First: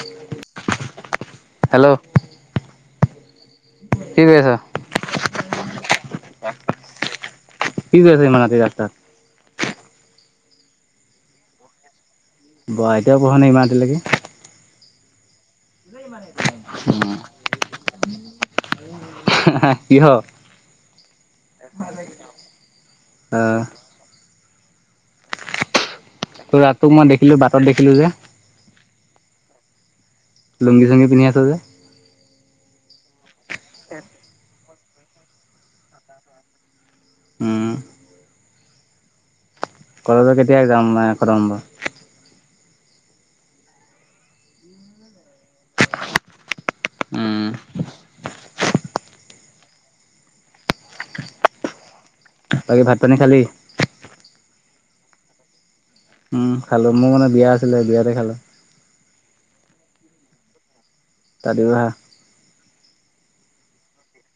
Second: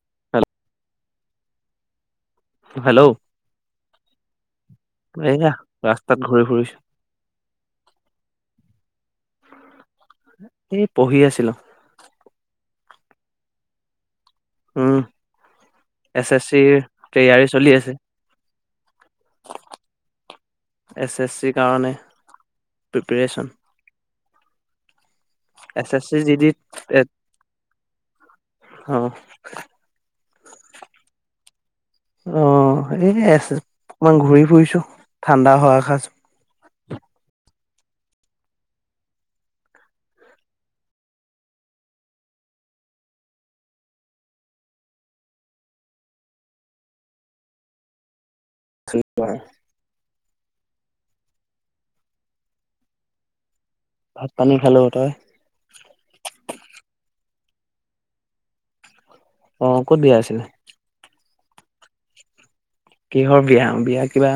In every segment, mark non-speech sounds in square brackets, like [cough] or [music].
উ হেল [unintelligible] hello hello, কি কৰি আছ? এইয়া ৰাস্তাত ঘূৰি ফুৰিছো। কি কৰি আছ ইমান ৰাতি ৰাস্তাত এ পঢ়ি আছিলো। বা' এতিয়াও পঢ়া নে ইমান ৰাতিলৈকে? উম। এছ এছ চিৰ তৈয়াৰী চলি আছে। কিহ এচ এচ চিৰ কাৰণে পিপেৰেচন। আহ এছ এছ চি জি দি তোৰ ৰাতটোক মই দেখিলো বাটত দেখিলো যে অ। লুংগি চুঙি পিন্ধি আছ যে? অ এয়ে আছো। অকমান ঘূৰি ফুৰিছো। ঠাণ্ডা হোৱা সাঁজ উম। ক [unintelligible] লে কেতিয়া যাম নাই কম বা উম। থ [unintelligible] বাকী ভাত পানী খালি? ভাত পানী খালো। তই? উম, খালো। মোৰ মানে বিয়া আছিলে বিয়াতে খালো। অহ ', ক'ত বিয়া আছিলে? তালি বা [unintelligible] কিহৰ বিয়া -বিয়া কিবা?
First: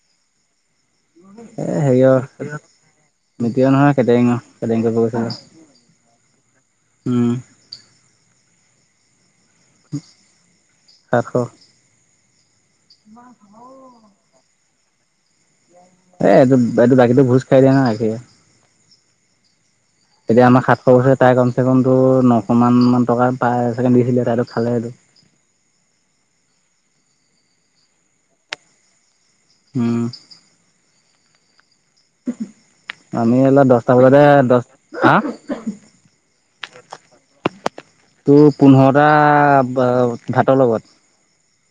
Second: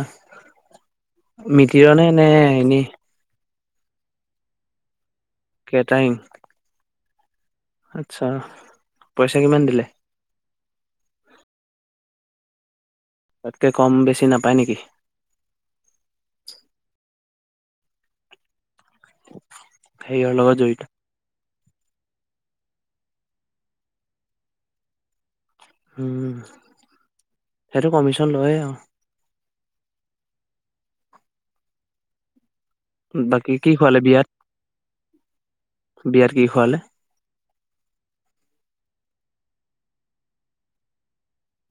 এ মিতিৰৰে হেৰিয়ৰ নে এনে? মিতিৰৰ নহয়, কেটাৰিঙৰ কেটাৰিং কৰিব গৈছিলো। কেটাৰিং? উম, আচ্ছা পইচ চা কিমান দিলে? আৰু [unintelligible] তাতকৈ কম বেছি নাপায় নেকি? এই এইটো- এইটো বাকীটো ভোজ খাই দিয়ে না। হেৰিয়ৰ তেতিয়া লগত আমাৰ জড়িত সাতশ বছৰে তাই গম টো নশ মান মান টকা পায় ছেকেণ্ড দিছিলে তাইতোক খালে এইটো। উম, সেইটো কমিশন লয়ে আৰু। হুম, উম [unintelligible] আমি বাকী অলপ কি দহটা খোৱালে বিয়াত বজাতে দহ হাহ। বিয়াত কি খোৱালে? তোৰ পোন্ধৰটা ভাতৰ লগত।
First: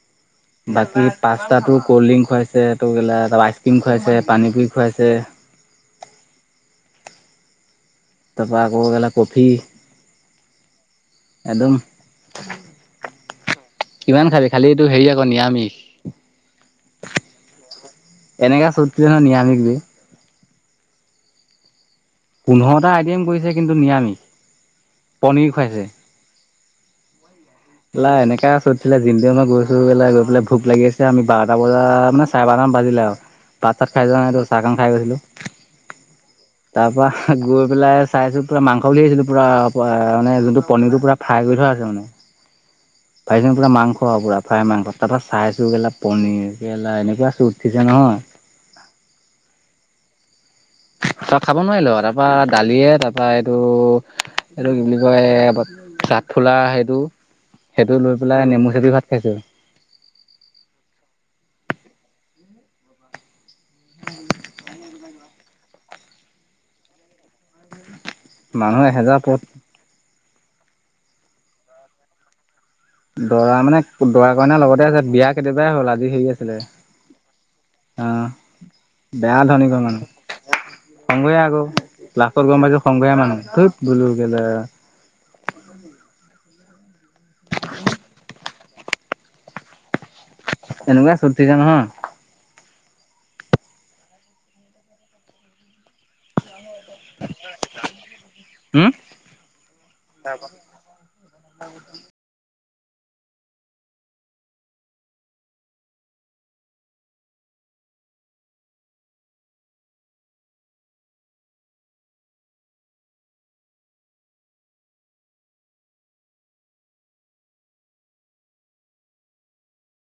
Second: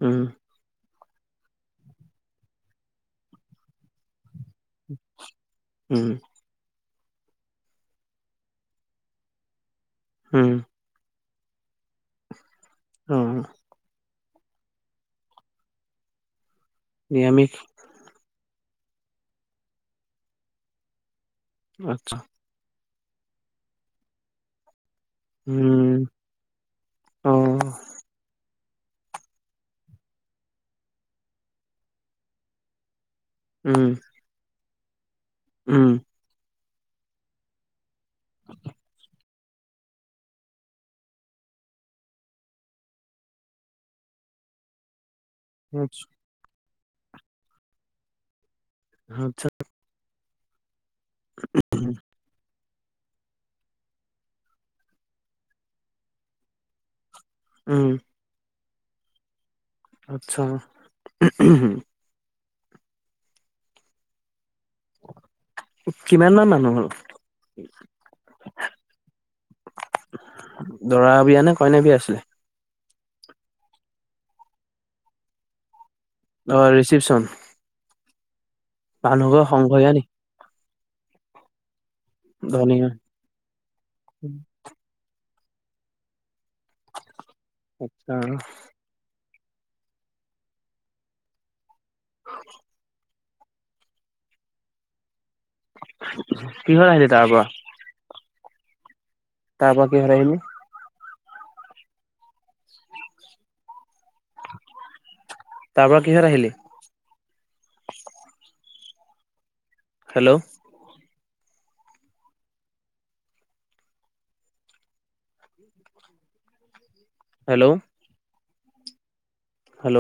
উম, বাকী পাস্তা ক'ল্ড ড্ৰিংক খুৱাইছে ত কেলা টো কেলা আইচ ক্ৰীম খুৱাইছে পানী পুৰি খুৱাইছে। উম, তাৰপৰা আকৌ কেলা আকৌ কফি হম। একদম। অহ ', কিমান খালি খালিটো হেৰি আকৌ নিৰামিষ। নিৰামিষ এনেকুৱা চোট উঠে নহয় নিৰামিষ দি। আচ্ছা। পোন্ধৰটা আইটেম কৰিছে কিন্তু নিৰামিষ। পনীৰ খুৱাইছে। উম, অ', লাই এনেকাে আছো। আছিলে দিনটোৱে মই গৈছো বলে গৈ পেলাই ভোক লাগি আছে আমি বাৰটা বজা মানে চাৰে বাৰটামান বাজিলে আৰু। ভাত উম, চাত খাই যোৱা নাই টো। চাহ কণ খাই গৈছিলোঁ। উম, তাৰ পৰা গৈ পেলাই। চাইছো পুৰা মাংস বুলি ভাবিছিলো। পুৰা মানে যোনটো পনিৰটো পুৰা ফ্ৰাই কৰি থোৱা আছে মানে। ভাবিছোঁ পুৰা মাংস পুৰা ফ্ৰায় মাংস তাৰপা। চাইছোঁ কেলা আচ্ছা, পনীৰ। কেলা এনেকুৱা চোট উঠিছে নহয়। আছ [unintelligible] তই খাব নোৱাৰিলো তাৰপৰা। দালিয়ে তাৰপৰা এইটো, এইটো কি বুলি কয় কাঁঠফুলা সেইটো। উম, সেইটো লৈ পেলাই নেমুচ। দি ভাত খাইছোঁ। আচ্ছা। উ, কিমান মান মানুহ হ'ল? মানুহে হেজাৰ উপৰত দৰা বিয়া নে কইনা বিয়া আছিলে? দৰা মানে দৰা কইনাৰ লগতে আছিল বিয়া কেতিয়াবাই হ'ল আজি। অ ' ৰিচিপচন। অ'। বেয়া মানুহঘৰ ধনী ঘৰ সংঘৰীয়া নি? মানে। সংঘৰীয়া আকৌ। লাখত গম পাইছো ধনীয়া সং‌ঘৰীয়া মানুহ তুত বোলো কে [unintelligible] আচ্ছা। এনেকুৱা চুত উঠিছে নহয়। [unintelligible] কিহত আহিলি তাৰ পৰা? হ'ম। তাৰ পৰা কিহত আহিলি? [unintelligible] তাৰ পৰা কিহত আহিলি? হেল্ল'! হেল্ল'! হেল্ল'!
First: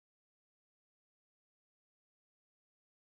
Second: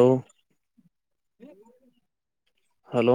হেল্ল'!